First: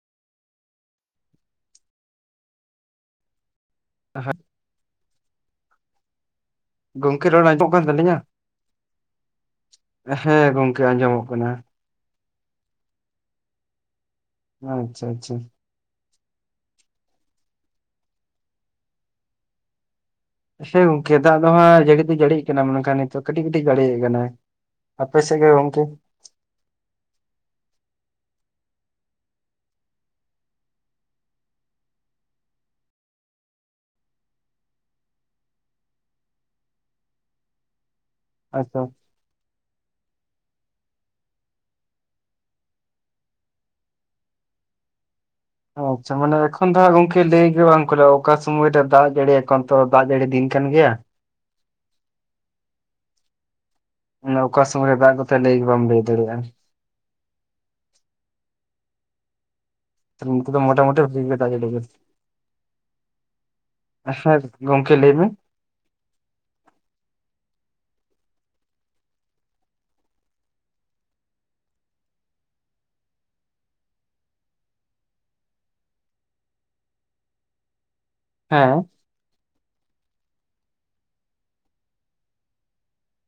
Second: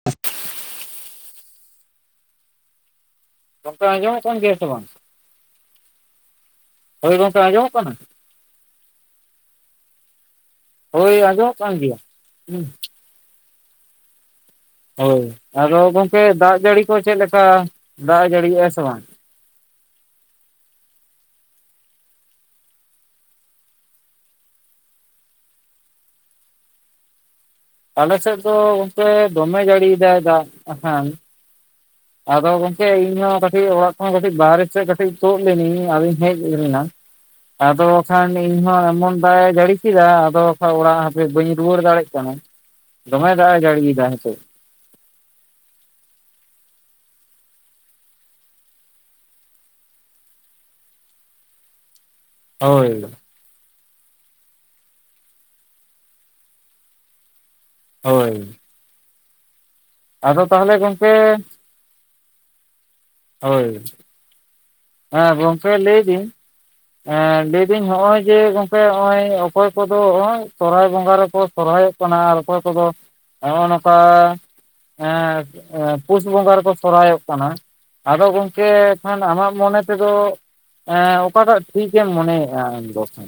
[inaudible] ᱜᱚᱢᱠᱮ ᱟᱡᱚᱢᱚᱜ ᱦᱮᱸ ᱠᱟᱱ ᱜᱮᱭᱟ ᱥᱮ ᱵᱟᱝ? ᱦᱳᱭ ᱜᱚᱢᱠᱮ ᱜᱚᱝᱠᱮ ᱨᱚᱲ ᱟᱸᱡᱚᱜ ᱟᱸᱡᱚᱢᱚᱜ ᱠᱟᱱ ᱠᱟᱱᱟ ᱛᱟᱹᱞᱤᱧᱟ ᱦᱮᱸ ᱜᱚᱢ ᱦᱳᱭ ᱟᱡᱚᱢᱚᱜ ᱠᱟᱱ ᱜᱮᱭᱟ ᱦᱩᱸ ᱟᱪᱪᱷᱟ ᱦᱳᱭ ᱟᱪᱪᱷᱟ ᱟᱫᱚ ᱜᱚᱝᱠᱮ ᱫᱟᱜ ᱡᱟᱹᱲᱤ ᱠᱚ ᱪᱮᱜ ᱞᱮᱠᱟ ᱫᱟᱜ ᱮ ᱡᱟᱹᱲᱤᱭᱮᱜᱼᱟ ᱥᱮ ᱵᱟᱝ? ᱦᱮᱸ ᱜᱚᱝᱠᱮ ᱫᱟᱜ ᱫᱚ ᱦᱟᱸ ᱡᱟᱹᱲᱤ ᱫᱚ ᱡᱟᱹᱲᱤᱜ ᱠᱟᱱᱟᱭ ᱢᱮᱱᱠᱷᱟᱱ ᱱᱤᱛᱚᱜ ᱠᱟᱹᱴᱤᱜ ᱠᱟᱹᱴᱤᱜ ᱡᱟᱹᱲᱤ ᱮᱜ ᱠᱟᱱᱟ ᱾ ᱟᱯᱮᱥᱮᱜ ᱜᱮ ᱜᱚᱝᱠᱮ? ᱟᱞᱮ ᱥᱮᱜ ᱫᱚ ᱚᱱᱛᱮ ᱫᱚᱢᱮ ᱡᱟᱹᱲᱤᱭᱮᱫᱟᱭ ᱫᱟᱜ ᱠᱷᱟᱱ ᱟᱫᱚ ᱜᱚᱝᱠᱮ ᱤᱧᱦᱚ ᱠᱟᱹᱴᱤᱜ ᱚᱲᱟᱜ ᱠᱷᱚᱱ ᱠᱟᱹᱴᱤᱜ ᱵᱟᱦᱟᱨᱮ ᱥᱮᱜ ᱠᱟᱹᱴᱤᱜ ᱛᱳᱜ ᱞᱮᱱᱟᱹᱧ ᱟᱫᱚᱧ ᱦᱮᱜ ᱞᱮᱱᱟ ᱟᱫᱚ ᱠᱷᱟᱱ ᱤᱧ ᱟᱪᱪᱷᱟ ᱦᱚᱸ ᱮᱢᱚᱱ ᱫᱟᱜ ᱮ ᱡᱟᱹᱲᱤ ᱠᱤᱫᱟ ᱟᱫᱚ ᱵᱟᱠᱷᱟ ᱚᱲᱟᱜ ᱦᱟᱯᱮ ᱵᱟᱹᱧ ᱨᱩᱣᱟᱹᱲ ᱫᱟᱲᱮᱜ ᱠᱟᱱᱟ ᱫᱚᱢᱮ ᱫᱟᱜ ᱮ ᱡᱟᱹᱲᱤ ᱫᱟ ᱦᱤᱛᱳᱜ ᱚ ᱟᱪᱷᱟ ᱢᱟᱱᱮ ᱮᱠᱷᱚᱱ ᱫᱚ ᱦᱟᱸᱜ ᱜᱚᱝᱠᱮ ᱞᱟᱹᱭ ᱜᱮ ᱵᱟᱝ ᱠᱩᱞᱚᱹᱜ ᱚᱠᱟ ᱥᱩᱚᱢᱚᱭ ᱨᱮ ᱫᱟᱜ ᱡᱟᱹᱲᱤ ᱮᱠᱷᱚᱱᱛᱚ ᱫᱟᱜ ᱡᱟᱹᱲᱤ ᱫᱤᱱ ᱠᱟᱱ ᱜᱮᱭᱟ ᱦᱳᱭ ᱾ ᱚᱱᱮ ᱚᱠᱟ ᱥᱚᱢᱚᱭ ᱨᱮ ᱫᱟᱜ ᱠᱚᱛᱮ ᱞᱟᱹᱭ ᱜᱮ ᱵᱟᱢ ᱞᱟᱹᱭ ᱫᱟᱲᱮᱭᱟᱜᱼᱟ ᱾ ᱦᱳᱭ ᱾ ᱩᱱᱠᱩ ᱫᱚ ᱛᱟᱦᱚᱞᱮ ᱢᱚᱴᱟᱢᱩᱴᱤ ᱜᱚᱝᱠᱮ ᱵᱷᱟᱜᱮ ᱜᱮ ᱫᱟᱜᱮ ᱡᱟᱰᱤ ᱜᱮ ᱦᱳᱭ ᱾ [unintelligible] ᱢᱮ ᱦᱟᱸ ᱵᱚᱝᱠᱮ ᱞᱟᱹᱭ ᱞᱟᱹᱵᱤᱱ ᱮ ᱞᱮᱭᱫᱟᱹᱧ ᱦᱚᱜᱼᱚᱭ ᱡᱮ ᱜᱚᱝᱠᱮ ᱚᱭ ᱚᱠᱚᱭ ᱠᱚᱫᱚ ᱚᱜᱚᱭ ᱥᱚᱨᱦᱟᱭ ᱵᱚᱸᱜᱟ ᱨᱮᱠᱚ ᱥᱚᱨᱦᱟᱭᱚᱜ ᱯᱱᱟ ᱟᱨ ᱚᱠᱚᱭ ᱠᱚᱫᱚ ᱦᱚᱜᱼᱚᱭ ᱱᱚᱝᱠᱟ ᱾ ᱮ ᱯᱩᱥ ᱵᱚᱸᱜᱟ ᱨᱮᱠᱚ ᱥᱚᱨᱦᱟᱭᱚᱜ ᱠᱟᱱᱟ ᱟᱫᱚ ᱜᱚᱝᱠᱮ ᱦᱮᱸ ᱠᱷᱟᱱ ᱟᱢᱟᱜ ᱢᱚᱱᱮ ᱛᱮᱫᱚ ᱮ ᱚᱠᱟᱴᱟᱜ ᱴᱷᱤᱠᱮᱢ ᱢᱚᱱᱮᱭᱮᱜᱼᱟ ᱟᱢᱫᱚ ᱠᱷᱟᱱ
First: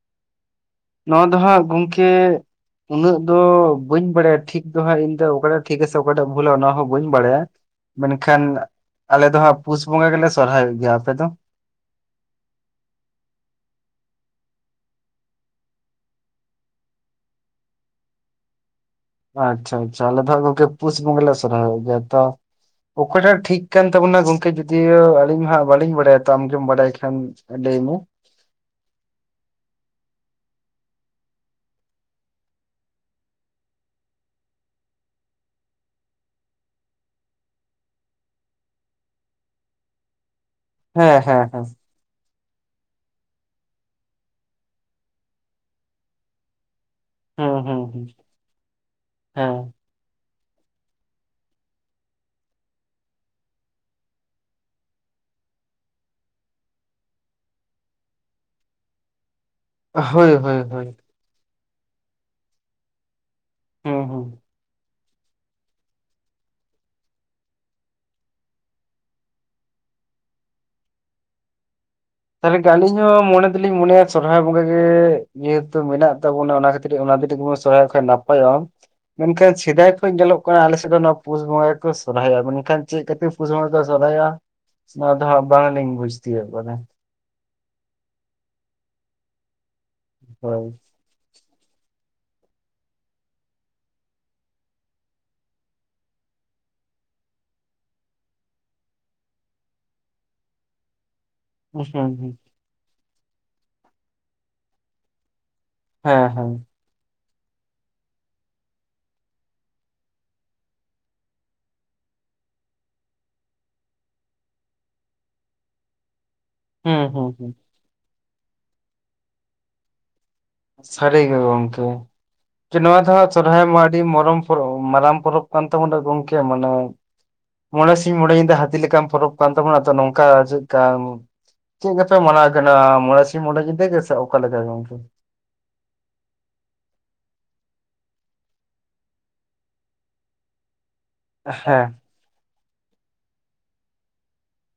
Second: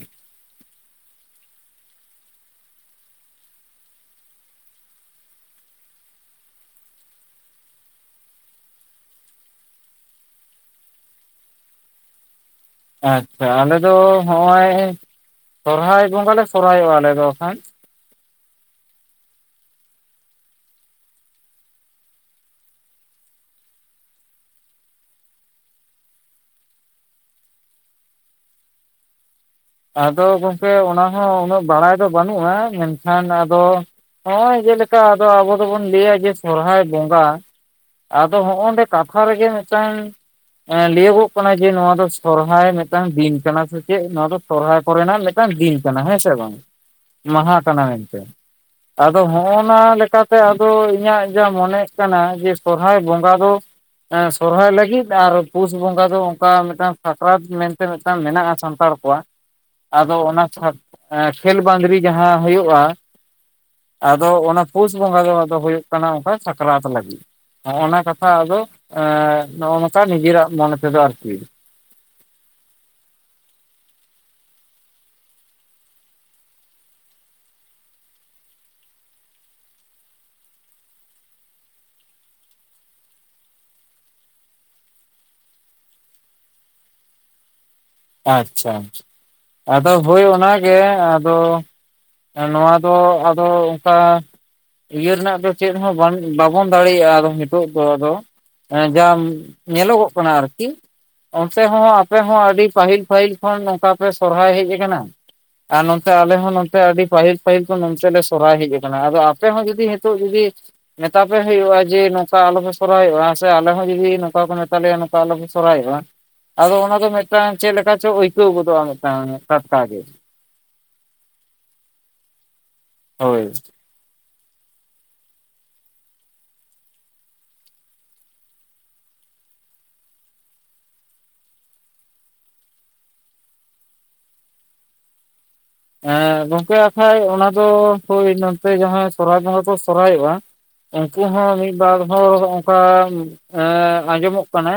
ᱱᱚᱣᱟ ᱫᱚ ᱦᱟᱸᱜ ᱜᱚᱝᱠᱮ ᱩᱱᱟᱹᱜ ᱫᱚ ᱵᱟᱹᱧ ᱵᱟᱲᱟᱭᱟ ᱴᱷᱤᱠ ᱫᱚ ᱦᱟᱸᱜ ᱤᱧ ᱫᱚ ᱚᱠᱟᱴᱟᱜ ᱴᱷᱤᱠ ᱟᱥᱮ ᱚᱠᱟᱴᱟᱜ ᱵᱷᱩᱞᱟ ᱚᱱᱟ ᱦᱚᱸ ᱵᱟᱹᱧ ᱵᱟᱲᱟᱭᱟ ᱾ ᱢᱮᱱ ᱠᱷᱟᱱ ᱟᱞᱮ ᱫᱚ ᱦᱟᱸᱜ ᱯᱩᱥ ᱵᱚᱸᱜᱟ ᱜᱮᱞᱮ ᱥᱚᱨᱦᱟᱭᱚᱜ ᱜᱮᱭᱟ ᱟᱯᱮ ᱫᱚ ᱟᱪᱪᱷᱟ ᱟᱞᱮ ᱫᱚ ᱦᱚᱜᱼᱚᱭ ᱥᱚᱨᱦᱟᱭ ᱵᱚᱸᱜᱟ ᱞᱮ ᱥᱚᱨᱦᱟᱭᱚᱜᱼᱟ ᱟᱞᱮᱫ ᱫᱚ ᱠᱷᱟᱱ᱾ ᱟᱪᱷᱟ ᱟᱪᱷᱟ ᱟᱞᱮ ᱫᱚ ᱦᱟᱸᱜ ᱜᱚᱝᱠᱮ ᱯᱩᱥ ᱵᱚᱸᱜᱟ ᱞᱮ ᱥᱚᱨᱦᱟᱭᱚᱜ ᱜᱮᱭᱟ ᱛᱚ ᱚᱠᱚᱭ ᱴᱟᱜ ᱴᱷᱤᱠ ᱠᱟᱱ ᱛᱟᱵᱩᱱᱟ ᱜᱚᱝᱠᱮ ᱠᱩᱫᱤᱭᱳ ᱟᱞᱤᱧ ᱢᱟ ᱦᱟᱸᱜ ᱵᱟᱞᱤᱧ ᱵᱟᱰᱟᱭ ᱠᱷᱟᱱ ᱛᱳ ᱟᱢ ᱜᱤᱢ ᱵᱟᱰᱟᱭ ᱠᱷᱟᱱ ᱰᱟᱹᱭ ᱢᱮ ᱟᱫᱚ ᱜᱚᱝᱠᱮ ᱚᱱᱟ ᱦᱚᱸ ᱩᱱᱟᱹᱜ ᱵᱟᱲᱟᱭ ᱫᱚ ᱵᱟᱹᱱᱩᱜᱼᱟ ᱾ ᱮᱱᱠᱷᱟᱱ ᱟᱫᱚ ᱦᱚᱜᱚᱭ ᱡᱮᱞᱮᱠᱟ ᱟᱫᱚ ᱟᱵᱚ ᱫᱚᱵᱚᱱ ᱞᱟᱹᱭᱟ ᱡᱮ ᱥᱚᱨᱚᱦᱟᱭ ᱵᱚᱸᱜᱟ ᱟᱫᱚ ᱦᱚᱜᱚᱱᱰᱮ ᱠᱟᱛᱷᱟ ᱨᱮᱜᱮ ᱢᱤᱫᱴᱟᱝ ᱦᱮᱸ ᱞᱟᱹᱭᱟᱹᱜᱚᱜ ᱦᱮᱸ ᱠᱟᱱᱟ ᱦᱮᱸ ᱡᱮ ᱱᱚᱣᱟ ᱫᱚ ᱥᱚᱨᱦᱟᱭ ᱢᱤᱫᱴᱟᱝ ᱫᱤᱱ ᱠᱟᱱᱟ ᱥᱮ ᱪᱮᱫ ᱱᱚᱣᱟ ᱫᱚ ᱥᱚᱨᱦᱟᱭ ᱠᱚᱨᱮᱱᱟᱜ ᱢᱤᱫᱴᱟᱝ ᱫᱤᱱ ᱠᱟᱱᱟ ᱦᱮᱸ ᱥᱮ ᱵᱟᱝ? ᱦᱮᱸ ᱢᱟᱦᱟ ᱟᱠᱟᱱᱟ ᱢᱮᱱ ᱦᱮᱸ ᱛᱮ ᱟᱫᱚ ᱦᱚᱸ ᱱᱟ ᱦᱮᱸ ᱞᱮᱠᱟ ᱾ ᱤᱧᱟᱜ ᱡᱟ ᱢᱚᱱᱮᱜ ᱠᱟᱱᱟ ᱡᱮ ᱥᱚᱨᱦᱟᱭ ᱵᱚᱸᱜᱟ ᱫᱚ ᱥᱚᱨᱦᱟᱭ ᱞᱟᱹᱜᱤᱫ ᱟᱨ ᱯᱩᱥ ᱵᱚᱸᱜᱟ ᱫᱚ ᱚᱱᱠᱟ ᱢᱤᱫᱴᱟᱝ ᱥᱟᱠᱨᱟᱛ ᱢᱮᱱᱛᱮ ᱢᱮᱱᱟᱜᱼᱟ ᱥᱟᱱᱛᱟᱲ ᱠᱚᱣᱟᱜ ᱟᱫᱚ ᱦᱳᱭ ᱚᱱᱟ ᱦᱳᱭ ᱪᱷᱟ ᱦᱳᱭ ᱠᱷᱮᱞ ᱵᱟᱸᱫᱽᱨᱤ ᱡᱟᱦᱟᱸ ᱦᱩᱭᱩᱜᱼᱟ᱾ ᱦᱩᱸ ᱦᱩᱸ ᱟᱫᱚ ᱚᱱᱟ ᱯᱩᱥ ᱵᱚᱸᱜᱟ ᱟᱫᱚ ᱦᱩᱭᱩᱜ ᱠᱟᱱᱟ ᱚᱝᱠᱟ ᱥᱟᱠᱨᱟᱛ ᱞᱟᱹᱜᱤᱫ᱾ ᱱᱚᱜᱚᱱᱟ ᱠᱟᱛᱷᱟ ᱟᱫᱚ ᱱᱚᱜᱚ ᱱᱚᱠᱟ ᱱᱤᱡᱮ ᱨᱟᱜ ᱢᱚᱱᱮ ᱛᱮᱫᱚ ᱟᱨ ᱠᱤ ᱟᱹᱞᱤᱧ ᱦᱚᱸ ᱢᱚᱱᱮ ᱫᱚᱞᱤᱧ ᱢᱚᱱᱮᱭᱟ ᱥᱚᱨᱦᱟᱭ ᱵᱚᱸᱜᱟ ᱜᱮ ᱡᱮᱦᱮᱛᱩ ᱢᱮᱱᱟᱜ ᱛᱟᱵᱚᱱᱟ ᱚᱱᱟ ᱠᱷᱟᱹᱛ ᱚᱱᱟ ᱫᱤᱱ ᱨᱮᱜᱮ ᱵᱚ ᱥᱚᱨᱦᱟᱭᱚᱜ ᱠᱷᱟᱡ ᱱᱟᱯᱟᱭᱚᱜᱼᱟ ᱾ ᱢᱮᱱᱠᱷᱟᱱ ᱥᱮᱫᱟᱭ ᱠᱷᱚᱡ ᱧᱮᱞᱚᱜ ᱠᱟᱱᱟ ᱟᱞᱮ ᱥᱮᱫ ᱫᱚ ᱱᱚᱣᱟ ᱯᱩᱥ ᱵᱚᱸᱜᱟ ᱜᱮᱠᱚ ᱥᱚᱨᱦᱟᱭᱚᱜ ᱢᱮᱱ ᱠᱷᱟᱱ ᱪᱮᱫ ᱠᱷᱟᱹᱛᱤᱨ ᱯᱩᱥᱤ ᱵᱚᱸᱜᱟ ᱨᱮᱠᱚ ᱥᱚᱨᱦᱟᱭᱚᱜ-ᱟ ᱱᱚᱣᱟ ᱫᱚ ᱦᱟᱸᱜ ᱵᱟᱝ ᱞᱤᱧ ᱵᱩᱡᱽ ᱛᱤᱭᱳᱜ ᱠᱟᱫᱟ᱾ ᱟᱪᱪᱷᱟ ᱟᱪᱪᱷᱟ ᱟᱫᱚ ᱦᱳᱭ ᱚᱱᱟ ᱜᱮ ᱟᱫᱚ ᱱᱚᱣᱟ ᱫᱚ ᱟᱫᱚ ᱩᱠᱟ ᱤᱭᱟᱹ ᱨᱮᱱᱟᱜ ᱫᱚ ᱪᱮᱫ ᱦᱚᱸ ᱵᱟᱱ ᱵᱟᱵᱚᱱ ᱫᱟᱲᱮᱭᱟᱜᱼᱟ ᱟᱫᱚ ᱱᱤᱛᱚᱜ ᱫᱚ ᱟᱫᱚ ᱡᱟᱢ ᱧᱮᱞᱚᱜᱚᱜ ᱠᱟᱱᱟ ᱟᱨᱠᱤ ᱚᱱᱛᱮ ᱦᱚᱸ ᱦᱩᱸ ᱦᱩᱸ ᱟᱯᱮ ᱦᱚᱸ ᱟᱹᱰᱤ ᱯᱟᱹᱦᱤᱞ ᱯᱟᱹᱦᱤᱞ ᱠᱷᱚᱱ ᱱᱚᱝᱠᱟ ᱯᱮ ᱥᱚᱨᱦᱟᱭ ᱦᱮᱡ ᱟᱠᱟᱱᱟ᱾ ᱟᱨ ᱱᱚᱱᱛᱮ ᱦᱮᱸ ᱟᱞᱮ ᱦᱮᱸ ᱦᱚᱸ ᱱᱚ ᱯᱮ ᱟᱹᱰᱤ ᱯᱟᱹᱦᱤᱞ ᱯᱟᱹᱦᱤᱞ ᱠᱚᱱ ᱱᱚᱛᱮ ᱞᱮ ᱥᱚᱨᱦᱟᱭ ᱦᱮᱡ ᱟᱠᱟᱱᱟ ᱟᱫᱚ ᱟᱯᱮ ᱦᱚᱸ ᱡᱩᱫᱤ ᱱᱤᱛᱚᱜ ᱡᱩᱫᱤ ᱢᱮᱛᱟ ᱯᱮ ᱦᱩᱭᱩᱜᱼᱟ ᱡᱮ, ᱱᱚᱠᱟ ᱟᱞᱚᱯᱮ ᱥᱚᱨᱦᱟᱭᱚᱜᱼᱟ ᱥᱮ ᱟᱞᱮ ᱦᱚᱸ ᱡᱩᱫᱤ ᱱᱚᱠᱟ ᱠᱚ ᱢᱮᱛᱟ ᱞᱮᱭᱟ ᱠᱟ ᱞᱚ ᱯᱮ ᱥᱚᱨᱦᱟᱭᱚᱜᱼᱟ᱾ ᱟᱫᱚ ᱚᱱᱟ ᱦᱩᱸ ᱜᱮ ᱦᱩᱸ ᱢᱤᱫᱴᱟᱝ ᱦᱩᱸ ᱪᱮᱫ ᱞᱮᱠᱟ ᱪᱚ ᱟᱹᱭᱠᱟᱹᱣ ᱜᱚᱫᱚᱜᱼᱟ, ᱢᱤᱫᱴᱟᱝ ᱴᱟᱴᱠᱟ ᱜᱮ᱾ ᱥᱟᱹᱨᱤ ᱜᱮ ᱜᱚᱝᱠᱮ ᱡᱮ ᱱᱚᱣᱟ ᱫᱚ ᱦᱟᱸᱜ ᱦᱳᱭ ᱥᱚᱨᱦᱟᱭ ᱢᱟ ᱟᱹᱰᱤ ᱢᱚᱨᱚᱢ ᱯᱚᱨᱚᱵᱽ ᱢᱟᱨᱟᱢ ᱯᱚᱨᱚᱵᱽ ᱠᱟᱱ ᱛᱟᱵᱚᱱᱟ ᱜᱚᱝᱠᱮ ᱢᱟᱱᱮ ᱢᱚᱬᱮ ᱥᱤᱧ ᱢᱚᱬᱮ ᱧᱤᱫᱟᱹ ᱦᱟᱹᱛᱤ ᱞᱮᱠᱟ ᱯᱚᱨᱚᱵᱽ ᱠᱟᱱ ᱛᱟᱵᱚᱱᱟ ᱟᱫᱚ ᱱᱚᱝᱠᱟ ᱪᱮᱜᱠᱟ ᱪᱮᱜ ᱠᱟᱯᱮ ᱢᱟᱱᱟᱣᱮᱫ ᱛᱮᱦᱮᱱᱟ ᱢᱚᱬᱮ ᱥᱤᱧ ᱢᱚᱬᱮ ᱧᱤᱫᱟᱹ ᱜᱮ ᱥᱮ ᱚᱠᱟ ᱞᱮᱠᱟ ᱜᱚᱝᱠᱮ? ᱮᱸ ᱜᱚᱝᱠᱮ ᱟᱠᱷᱟᱡ ᱚᱱᱟ ᱫᱚ ᱦᱳᱭ ᱱᱚᱱᱛᱮ ᱡᱟᱦᱟᱸ ᱥᱚᱨᱦᱟᱭ ᱵᱚᱸᱝᱜᱟ ᱠᱚ ᱥᱚᱨᱦᱟᱭᱚᱜᱼᱟ᱾ ᱩᱱᱠᱩ ᱦᱚᱸ ᱦᱮᱸ ᱢᱤᱫᱵᱟᱨ ᱦᱚᱲ ᱚᱱᱠᱟ ᱮᱜ ᱟᱸᱡᱚᱢᱚᱜ ᱠᱟᱱᱟ᱾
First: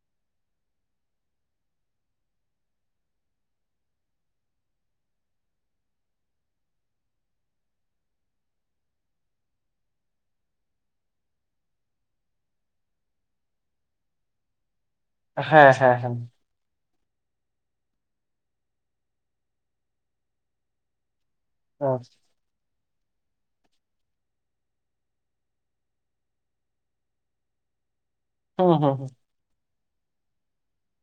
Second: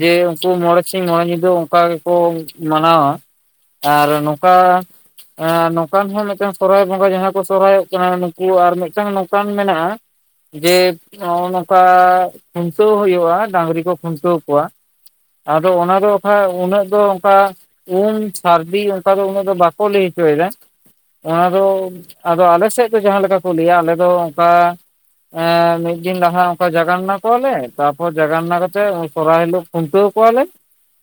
ᱡᱮ ᱩᱝᱠᱩ ᱢᱚᱬᱮ ᱥᱤᱧ ᱢᱚᱬᱮ ᱧᱤᱫᱟᱹ ᱚᱱᱠᱟ ᱜᱮᱠᱚ ᱢᱟᱱᱟᱣᱟ᱾ ᱟᱨ ᱱᱚᱠᱟ ᱟ ᱱᱚᱝᱠᱟᱱ ᱦᱚᱸ ᱢᱤᱫᱴᱟᱝ ᱥᱚᱨᱦᱟᱭ ᱵᱚᱸᱜᱟ ᱡᱟᱦᱟᱸ ᱠᱚ ᱥᱚᱨᱦᱟᱭᱚᱜ ᱠᱟᱱᱟ ᱱᱩᱠᱩ ᱟᱨ ᱢᱤᱫᱴᱟᱝ ᱱᱚᱝᱠᱟᱱ ᱢᱮᱱᱟᱜᱼᱟ᱾ ᱡᱮ ᱱᱚᱜᱼᱚᱭ ᱱᱚᱝᱠᱟ ᱠᱷᱩᱱᱴᱟᱹᱣ ᱦᱩᱭᱩᱜᱼᱟ ᱰᱟᱹᱝᱨᱤ ᱠᱚ ᱠᱷᱩᱱᱴᱟᱹᱣ ᱠᱚᱣᱟ᱾ ᱟᱫᱚ ᱦᱮᱸ ᱦᱮᱸ ᱚᱱᱟ ᱫᱚ ᱦᱮᱸ ᱚᱠᱷᱟ ᱩᱱᱟᱹᱜ ᱫᱚ ᱚᱱᱠᱟ ᱩᱢ ᱥᱟᱹᱨᱫᱤ ᱚᱝᱠᱟ ᱫᱚ ᱩᱱᱟᱹᱜ ᱫᱚ ᱵᱟ ᱞᱟᱹᱭ ᱦᱚᱪᱚᱭ ᱫᱟ ᱚᱱᱟ ᱫᱚ ᱦᱩᱸ ᱟᱫᱚ ᱟᱞᱮ ᱥᱮᱜ ᱫᱚ ᱡᱟᱦᱟᱸ ᱞᱮᱠᱟ ᱠᱚ ᱞᱟᱹᱭᱟ ᱟᱞᱮ ᱫᱚ ᱚᱝᱠᱟ ᱢᱤᱫ ᱫᱤᱱ ᱱᱟᱦᱟᱜ ᱚᱝᱠᱟ ᱡᱟᱜᱟᱱᱱᱟ ᱠᱚ ᱠᱚᱣᱟ ᱞᱮ ᱛᱟᱯᱚᱨ ᱡᱟᱜᱟᱱᱱᱟ ᱠᱟᱛᱮ ᱦᱩᱸ ᱥᱚᱨᱦᱟᱭ ᱦᱤᱞᱳᱜ ᱠᱷᱩᱱᱴᱟᱹᱣ ᱠᱚᱣᱟᱞᱮ,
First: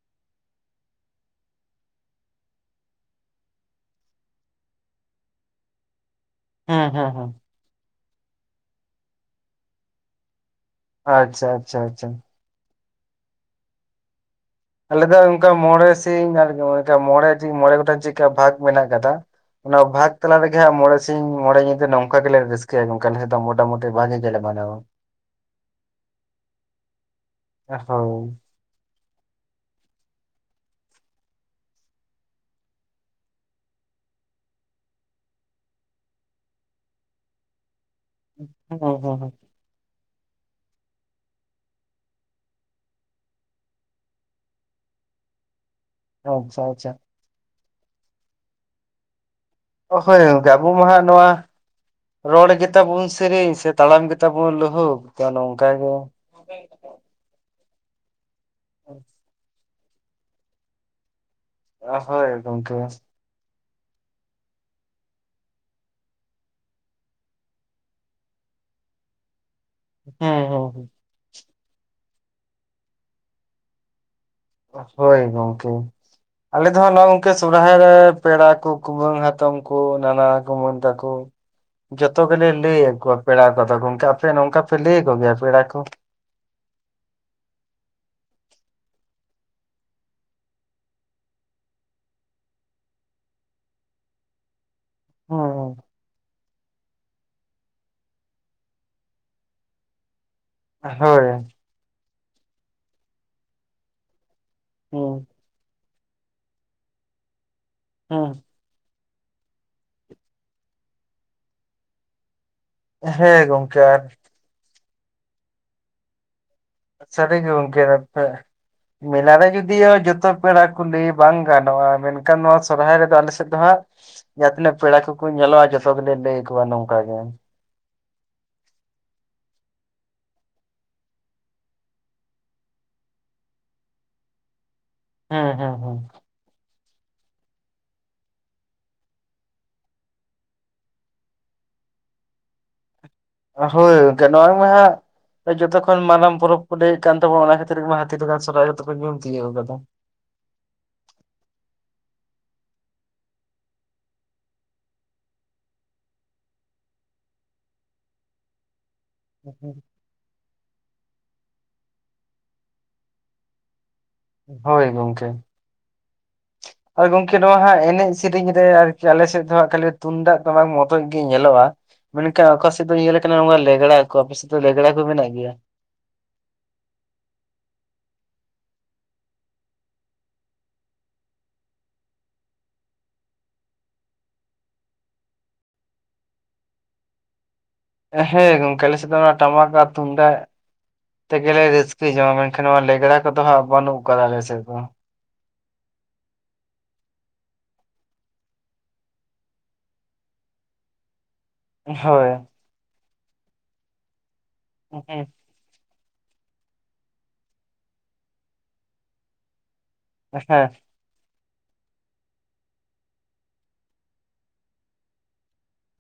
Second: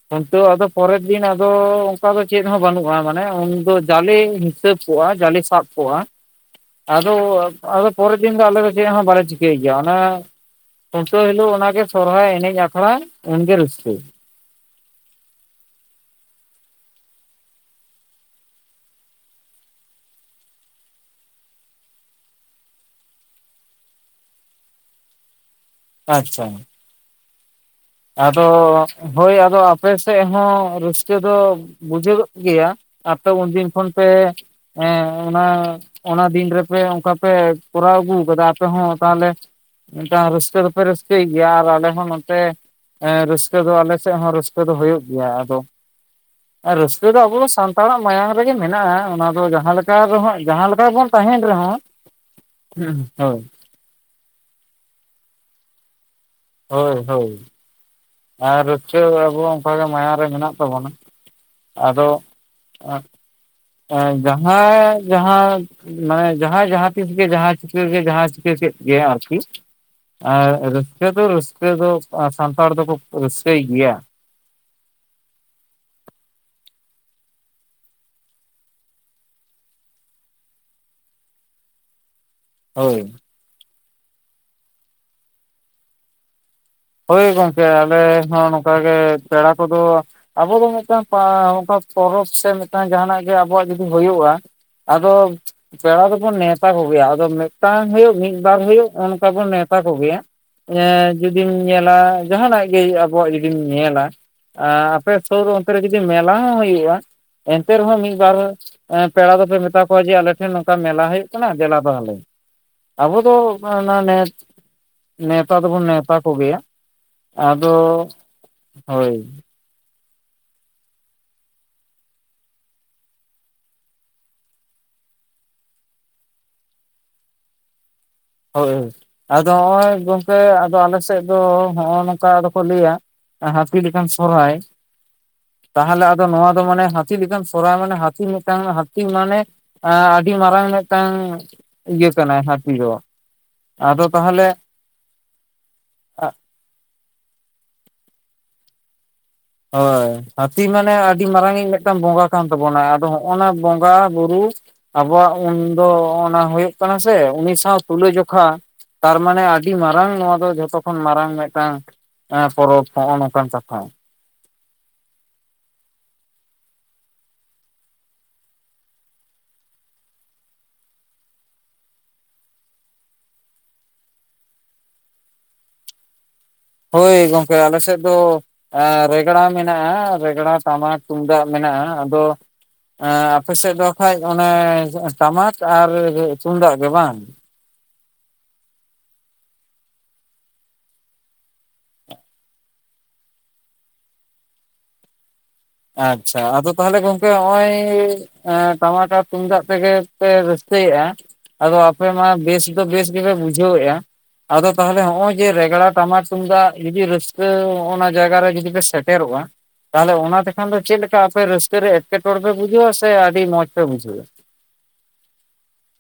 ᱠᱷᱩᱱᱴᱟᱹᱣ ᱟᱫᱚ ᱯᱚᱨᱮᱨ ᱫᱤᱱ ᱟᱫᱚ ᱚᱱᱠᱟ ᱫᱚ ᱪᱮᱫ ᱦᱚᱸ ᱵᱟᱹᱱᱩᱜᱼᱟ ᱢᱟᱱᱮ ᱩᱱ ᱫᱚ ᱡᱟᱞᱮ ᱦᱤᱥᱟᱹᱵ ᱠᱚᱜᱼᱟ ᱡᱟᱞᱤ ᱥᱟᱵ ᱠᱚᱜᱼᱟ ᱦᱩᱸ ᱦᱩᱸ ᱟᱫᱚ ᱦᱩᱸ ᱟᱫᱚ ᱯᱚᱨᱮᱨ ᱫᱤᱱ ᱫᱚ ᱟᱞᱮ ᱫᱚ ᱪᱮᱫ ᱦᱚᱸ ᱵᱟᱞᱮ ᱪᱤᱠᱟᱹᱭ ᱜᱮᱭᱟ ᱚᱱᱮ ᱠᱷᱩᱱᱴᱟᱹᱣ ᱟᱪᱪᱷᱟ ᱦᱤᱞᱳᱜ ᱟᱪᱪᱷᱟ ᱚᱱᱟᱜᱮ ᱟᱪᱪᱷᱟ ᱥᱚᱨᱦᱟᱭ ᱮᱱᱮᱡ ᱟᱠᱷᱲᱟ ᱩᱱᱜᱮ ᱨᱟᱹᱥᱠᱟᱹ᱾ ᱟᱞᱮᱫ ᱫᱚ ᱚᱱᱠᱟ ᱢᱚᱬᱮ ᱥᱤᱧ ᱟᱨ ᱢᱬᱮ ᱥᱤᱧ ᱢᱚᱬᱮ ᱜᱚᱴᱟᱝ ᱪᱮᱫᱠᱟ ᱵᱷᱟᱜ ᱢᱮᱱᱟᱜ ᱠᱟᱫᱟ᱾ ᱚᱱᱟ ᱵᱷᱟᱜᱽ ᱛᱟᱠᱟ ᱨᱮᱜᱮᱟ ᱦᱟᱟᱸᱜ ᱢᱚᱬᱮ ᱥᱤᱧ ᱢᱚᱬᱮ ᱧᱤᱫᱟᱹ ᱱᱚᱝᱠᱟ ᱜᱮᱞᱮ ᱨᱟᱹᱥᱠᱟᱹᱭᱟ ᱚᱱᱠᱟᱱ ᱱᱳ ᱫᱚ ᱢᱚᱴᱟᱢᱩᱴᱤ ᱵᱟᱡᱮ ᱡᱮᱞᱮ ᱢᱟᱱᱟᱣᱟ ᱾ ᱟᱪᱪᱷᱟ ᱦᱳᱭ ᱟᱫᱚ ᱦᱳᱭ ᱟᱫᱚ ᱟᱯᱮ ᱥᱮᱫ ᱦᱚᱸ ᱨᱟᱹᱥᱠᱟᱹ ᱫᱚ ᱵᱩᱡᱷᱟᱹᱜᱣᱚᱜ ᱜᱤᱭᱟ ᱟᱯᱮ ᱩᱱᱫᱤᱱ ᱠᱷᱚᱱ ᱯᱮ ᱦᱮᱸ ᱚᱱᱟ ᱚᱱᱟ ᱫᱤᱱ ᱨᱮᱯᱮ ᱚᱱᱠᱟ ᱯᱮ ᱠᱚᱨᱟᱣ ᱟᱹᱜᱩ ᱟᱯᱮ ᱦᱩᱸ ᱦᱚᱸ ᱦᱩᱸ ᱛᱟᱦᱚᱞᱮ ᱦᱩᱸ ᱨᱟᱹᱥᱠᱟᱹ ᱫᱚᱯᱮ ᱨᱟᱹᱥᱠᱟᱹᱭ ᱜᱮᱭᱟ ᱟᱨ ᱟᱞᱮ ᱦᱚᱸ ᱱᱚᱛᱮ ᱦᱮᱸ ᱨᱟᱹᱥᱠᱟᱹ ᱫᱚ ᱟᱞᱮ ᱥᱮᱫ ᱦᱚᱸ ᱨᱟᱹᱥᱠᱟᱹ ᱫᱚ ᱦᱩᱭᱩᱜ ᱜᱮᱭᱟ ᱾ ᱟᱫᱚ ᱟᱪᱪᱷᱟ ᱟᱪᱪᱷᱟ ᱨᱟᱹᱥᱠᱟᱹ ᱫᱚ ᱟᱵᱚ ᱫᱚ ᱥᱟᱱ ᱛᱟᱲᱟᱜ ᱢᱟᱭᱟᱢ ᱨᱮᱜᱮ ᱢᱮᱱᱟᱜᱼᱟ ᱚᱱᱟ ᱫᱚ ᱡᱟ ᱦᱳᱭ ᱜᱚᱝᱠᱮ ᱟᱵᱚ ᱢᱟ ᱦᱟᱸᱜ ᱱᱚᱣᱟ, ᱨᱚᱲ ᱜᱮ ᱛᱟᱵᱩᱱ ᱦᱳᱭ ᱥᱮᱨᱮᱧ ᱥᱮ ᱛᱟᱲᱟᱢ ᱜᱮ ᱛᱟᱵᱩᱱ ᱞᱳᱦᱳᱠ ᱛᱚ ᱱᱚᱝᱠᱟ ᱜᱮ᱾ ᱦᱳᱭ ᱦᱳᱭ ᱟᱨ ᱨᱩᱠᱟᱹᱣ ᱟᱵᱚ ᱚᱱᱠᱟᱜᱮ ᱢᱟᱭᱟᱝ ᱨᱮ ᱢᱮᱱᱟᱜ ᱛᱟᱵᱚᱱᱟ᱾ ᱚ ᱦᱳᱭ ᱜᱚᱝᱠᱮ ᱾ ᱮ ᱡᱟᱦᱟᱸᱭ ᱡᱟᱦᱟᱸ ᱢᱟᱱᱮ ᱡᱟᱦᱟᱸᱭ ᱡᱟᱦᱟᱸᱛᱤᱥ ᱜᱮ ᱡᱟᱦᱟᱸ ᱪᱤᱠᱟᱹ ᱜᱮ ᱡᱟᱦᱟᱸ ᱪᱤᱠᱟᱹ ᱠᱮᱫ ᱜᱮ ᱟᱨᱠᱤ᱾ ᱦᱮᱸ ᱟᱨ ᱦᱮᱸ ᱦᱮᱸ ᱨᱟᱹᱥᱠᱟᱹ ᱫᱚ ᱨᱟᱹᱥᱠᱟᱹ ᱫᱚ ᱥᱟᱱᱛᱟᱲ ᱫᱚᱠᱚ ᱨᱟᱹᱥᱠᱟᱹᱭ ᱜᱮᱭᱟ᱾ ᱦᱳᱭ ᱜᱚᱝᱠᱮ᱾ ᱟᱞᱮ ᱫᱚ ᱦᱟᱸᱜ ᱱᱚᱜᱼᱚᱭ ᱥᱚᱦᱟᱭ ᱨᱮ ᱯᱮᱲᱟ ᱠᱚ ᱠᱩᱢᱟᱹᱝ ᱦᱟᱛᱚᱢ ᱠᱚ ᱱᱟᱱᱟ ᱠᱩᱢᱟᱹᱱ ᱛᱟᱠᱩ ᱡᱚᱛᱚ ᱜᱮᱞᱮ ᱞᱟᱹᱭ ᱦᱳᱭ ᱟᱠᱚᱣᱟ ᱯᱮᱲᱟ ᱠᱚᱫᱚ ᱜᱚᱝᱠᱮ ᱟᱯᱮ ᱱᱚᱝᱠᱟ ᱯᱮ ᱞᱟᱹᱭᱭᱟ ᱠᱚᱜᱮᱭᱟ ᱯᱮᱲᱟ ᱠᱚ? ᱦᱳᱭ ᱜᱚᱝᱠᱮ ᱟᱞᱮ ᱦᱚᱸ ᱱᱚᱝᱠᱟ ᱜᱮ ᱯᱮᱲᱟ ᱠᱚᱫᱚ ᱟᱵᱚ ᱫᱚ ᱢᱤᱫᱴᱟᱝ ᱯᱟ ᱦᱚᱜᱠᱟ ᱯᱚᱨᱚᱵᱽ ᱥᱮ ᱢᱤᱫᱴᱟᱝ ᱡᱟᱦᱱᱟᱜ ᱜᱮ ᱟᱵᱚᱣᱟᱜ ᱡᱩᱫᱤ ᱦᱳᱭᱳᱜᱼᱟ᱾ ᱟᱫᱚ ᱦᱩᱸ ᱯᱮᱲᱟ ᱫᱚᱵᱚᱱ ᱱᱮᱶᱛ ᱛᱟ ᱠᱚᱜᱮᱭᱟ ᱟᱫᱚ ᱢᱤᱫᱴᱟᱝ ᱦᱳᱭᱳᱜ ᱢᱤᱫ ᱵᱟᱨ ᱦᱳᱭᱳᱜ ᱚᱱᱠᱟ ᱵᱚᱱ ᱱᱮᱶᱛᱟ ᱠᱚᱜᱮᱭᱟ ᱦᱳᱭ ᱡᱩᱫ ᱧᱮᱞᱟ ᱡᱟᱦᱟᱱᱟᱜ ᱜᱮ ᱟᱵᱚᱣᱟᱜ ᱡᱩᱫᱤᱢ ᱧᱮᱞᱟ ᱟᱯᱮ ᱦᱩᱸ ᱥᱩᱨ ᱚᱱᱛᱮ ᱨᱮ ᱡᱩᱫᱤ ᱡᱩᱫᱤ ᱢᱮᱞᱟ ᱦᱚᱸ ᱦᱩᱭᱩᱜᱼᱟ ᱮᱱᱛᱮ ᱨᱮᱦᱚᱸ ᱢᱤᱫ ᱦᱩᱸ ᱵᱟᱨ ᱯᱮᱲᱟ ᱫᱚᱯᱮ ᱢᱮᱛᱟ ᱠᱚᱣᱟ ᱡᱮ ᱟᱞᱮᱴᱷᱮᱱ ᱱᱚᱝᱠᱟ ᱢᱮᱞᱟ ᱦᱩᱭᱩᱜ ᱠᱟᱱᱟ ᱫᱮᱞᱟ ᱛᱟᱦᱟᱞᱮ ᱟᱵᱚ ᱫᱚ ᱦᱮᱸ ᱜᱚᱝᱠᱮ ᱚᱱᱟ ᱟᱨ ᱱ ᱱᱮᱛᱟ ᱫᱚᱵᱚᱱ ᱱᱮᱶᱛᱟ ᱠᱚᱜᱮᱭᱟ ᱥᱟᱹᱨᱤ ᱜᱮ ᱜᱚᱝᱠᱮ ᱟᱫᱚ ᱛᱯᱮ ᱦᱳᱭ ᱢᱮᱞᱟᱨᱮ ᱡᱩᱫᱤ ᱡᱚᱛᱚ ᱯᱮᱲᱟ ᱠᱩᱞᱤ ᱵᱟᱝ ᱜᱟᱱᱚᱜᱼᱟ ᱢᱮᱱᱠᱷᱟᱱ ᱱᱚᱣᱟ ᱥᱚᱨᱦᱟᱭ ᱨᱮᱫᱚ ᱟᱞᱮ ᱥᱮᱫ ᱫᱚ ᱦᱟᱸᱜ ᱡᱟ ᱛᱤᱱᱟᱹᱜ ᱯᱮᱲᱟ ᱠᱚᱠᱚ ᱧᱮᱞᱚᱜᱼᱟ ᱡᱚᱛᱚᱜ ᱜᱮᱞᱮ ᱞᱟᱹᱭ ᱟᱠ ᱠᱚᱣᱟ ᱱᱚᱝᱠᱟ ᱜᱮ ᱦᱳᱭ ᱟᱫᱚ ᱱᱚᱜᱼᱚᱭ ᱜᱚᱝᱠᱮ ᱟᱫᱚ ᱟᱞᱮ ᱥᱮᱫ ᱫᱚ ᱱᱚᱜᱼᱚ ᱱᱚᱝᱠᱟ ᱫᱚᱠᱚ ᱞᱟᱹᱭᱟ ᱦᱟᱹᱛᱤ ᱞᱮᱠᱟᱱ ᱥᱚᱨᱦᱟᱭ ᱦᱩᱸ ᱦᱩᱸ ᱦᱩᱸ ᱛᱟᱦᱚᱞᱮ ᱟᱫᱚ ᱱᱚᱣᱟ ᱫᱚ ᱢᱟᱱᱮ ᱦᱟᱹᱛᱤ ᱞᱮᱠᱟᱱ ᱥᱚᱨᱦᱟᱭ ᱢᱟᱱᱮ ᱦᱟᱸᱛᱤ ᱢᱤᱫᱴᱟᱝ ᱦᱟᱸᱛᱤ ᱢᱟᱱᱮ ᱟᱹᱰᱤ ᱢᱟᱨᱟᱝ ᱢᱤᱫᱴᱟᱝ ᱤᱭᱟᱹ ᱠᱟᱱᱟᱭ ᱦᱟᱸᱛᱤ ᱫᱚ ᱟᱫᱚ ᱦᱳᱭ ᱢᱠᱮ ᱱᱚᱣᱟ ᱛᱟᱦᱚᱞᱮ ᱨᱮᱢᱟ ᱦᱟᱸ ᱡᱚᱛᱚ ᱠᱷᱚᱱ ᱢᱟᱨᱟᱝ ᱯᱚᱨᱚᱵᱽ ᱠᱚ ᱞᱟᱹᱭᱮᱫ ᱠᱟᱱ ᱛᱟᱵᱱᱟ ᱚᱱᱟ ᱠᱷᱟᱹᱛᱤᱨ ᱜᱮ ᱦᱟᱺᱛᱤ ᱞᱮᱠᱟᱱ ᱥᱚᱨᱦᱟᱭᱚᱜ ᱛᱮ ᱜᱮᱭᱟ ᱦᱳᱭ ᱦᱟᱱᱛᱤ ᱢᱟᱱᱮ ᱟᱹᱰᱤ ᱢᱟᱨᱟᱝᱤᱡ ᱢᱤᱫᱴᱟᱝ ᱵᱚᱸᱜᱟ ᱠᱟᱱ ᱛᱟᱵᱚᱱᱟ ᱟᱫᱚ ᱦᱚᱜᱼ ᱱᱟ ᱵᱚᱸᱜᱟ ᱵᱩᱨᱩ ᱟᱵᱚᱣᱟᱜ ᱩᱱ ᱫᱚ ᱚᱱᱟ ᱦᱩᱭᱩᱜ ᱠᱟᱱᱟ ᱥᱮ ᱩᱱᱤ ᱥᱟᱶ ᱛᱩᱞᱟᱹᱡᱚᱠᱷᱟ ᱛᱟᱨᱢᱟᱱᱮ ᱟᱹᱰᱤ ᱢᱟᱨᱟᱝ ᱱᱚᱣᱟ ᱫᱚ ᱡᱷᱚᱛᱚ ᱠᱷᱚᱱ ᱢᱟᱨᱟᱝ ᱢᱤᱫᱴᱟᱝ ᱯᱚᱨᱚᱵᱽ ᱱᱚᱜᱼᱚᱭ ᱱᱚᱝᱠᱟᱱ ᱠᱟᱛᱷᱟ ᱦᱳᱭ ᱜᱚᱢᱠᱮ [inaudible] ᱦᱚᱭ ᱜᱚᱝᱠᱮ ᱱᱚᱣᱟ ᱦᱟᱸᱜ ᱮᱱᱮᱡ ᱥᱮᱨᱮᱧ ᱨᱮ ᱟᱨᱠᱤ ᱟᱞᱮᱥᱮᱫ ᱫᱚᱦᱟᱸᱜ ᱠᱷᱟᱹᱞᱤ ᱛᱩᱢᱫᱟᱜ ᱴᱟᱢᱟᱠ ᱢᱚᱛᱚᱡ ᱜᱮ ᱧᱮᱞᱚᱜᱼᱟ ᱢᱮᱱᱠᱷᱟ ᱚᱠᱟ ᱥᱮᱫ ᱫᱚ ᱤᱭᱟᱹᱮ ᱞᱮᱠᱟᱱᱟ ᱞᱮᱜᱽᱲᱟ ᱠᱚ ᱟᱯᱮ ᱥᱮᱫ ᱫᱚ ᱞᱮᱜᱽᱲᱟ ᱠᱚ ᱢᱮᱱᱟᱜ ᱜᱮᱭᱟ? ᱦᱳᱭ ᱜᱚᱝᱠᱮ ᱟᱞᱮ ᱥᱮᱫ ᱫᱚ ᱨᱮᱜᱽᱲᱟ ᱢᱮᱱᱟᱜᱼᱟ ᱨᱮᱜᱽᱲᱟ ᱴᱟᱢᱟᱠ ᱛᱩᱢᱫᱟᱜ ᱢᱮᱱᱟᱜᱼᱟ ᱟᱫᱚ ᱮᱸ ᱟᱯᱮ ᱥᱮᱫ ᱫᱚ ᱦᱟᱠᱷᱟᱡ ᱚᱱᱮ ᱴᱟᱢᱟᱠ ᱟᱨ ᱛᱩᱢᱫᱟᱜ ᱜᱮ ᱵᱟᱝ? ᱦᱮᱸ ᱜᱚᱝᱠᱮ ᱟᱞᱮᱥᱮᱫ ᱫᱚ ᱚᱱᱟ ᱴᱟᱢᱟᱠᱟᱠ ᱟᱨ ᱛᱩᱢᱫᱟᱜ ᱛᱮᱜᱮᱞᱮ ᱨᱟᱹᱥᱠᱟᱹ ᱡᱚᱝᱟ ᱾ ᱢᱮᱱᱠᱷᱟᱱ ᱱᱚᱣᱟ ᱞᱮᱜᱽᱲᱟ ᱠᱚᱫᱚ ᱦᱟᱸᱜ ᱵᱟᱹᱱᱩᱜ ᱠᱟᱫᱟ ᱟᱞᱞᱮ ᱥᱮᱜᱫᱚ ᱾ ᱟᱪᱪᱷᱟ ᱟᱫᱚ ᱛᱟᱦᱚᱞᱮ ᱜᱚᱝᱠᱮ ᱦᱚᱜᱼᱚᱭ ᱮ ᱴᱟᱢᱟᱠ ᱟᱨ ᱛᱩᱢᱫᱟᱜ ᱛᱮᱜᱮ ᱯᱮ ᱨᱟᱹᱥᱠᱟᱹᱭᱮᱼᱟ ᱾? ᱟᱫᱚ ᱟᱯᱮ ᱦᱳᱭ ᱢᱟ ᱵᱮᱥ ᱫᱚ ᱵᱮᱥ ᱜᱮᱯᱮ ᱵᱩᱡᱷᱟᱹᱣᱮᱜᱼᱟ ᱾ ᱟᱫᱚ ᱛᱟᱦᱚᱞᱮ ᱦᱮᱸ ᱦᱚᱜᱼᱚᱭ ᱡᱮ ᱨᱮᱜᱽᱲᱟ ᱴᱟᱢᱟᱠ ᱛᱩᱢᱫᱟᱜ ᱡᱩᱫᱤ ᱨᱟᱹᱥᱠᱟᱹ ᱚᱱᱟ ᱡᱟᱭᱜᱟ ᱨᱮ ᱡᱩᱫᱤ ᱯᱮ ᱥᱮᱴᱮᱨᱚᱜᱼᱟ ᱾ ᱛᱟᱦᱚᱞᱮ ᱚᱱᱟᱛᱮ ᱪᱮᱫ ᱞᱮᱠᱟ ᱟᱯᱮ ᱨᱟᱹᱥᱠᱟᱹ ᱨᱮ, ᱮᱴᱠᱮᱴᱚᱬᱮ ᱯᱮ ᱵᱩᱡᱷᱟᱹᱣᱟ ᱥᱮ ᱟᱹᱰᱤ ᱢᱚᱸᱡᱽ ᱯᱮ ᱵᱩᱡᱷᱟᱹᱣᱟ?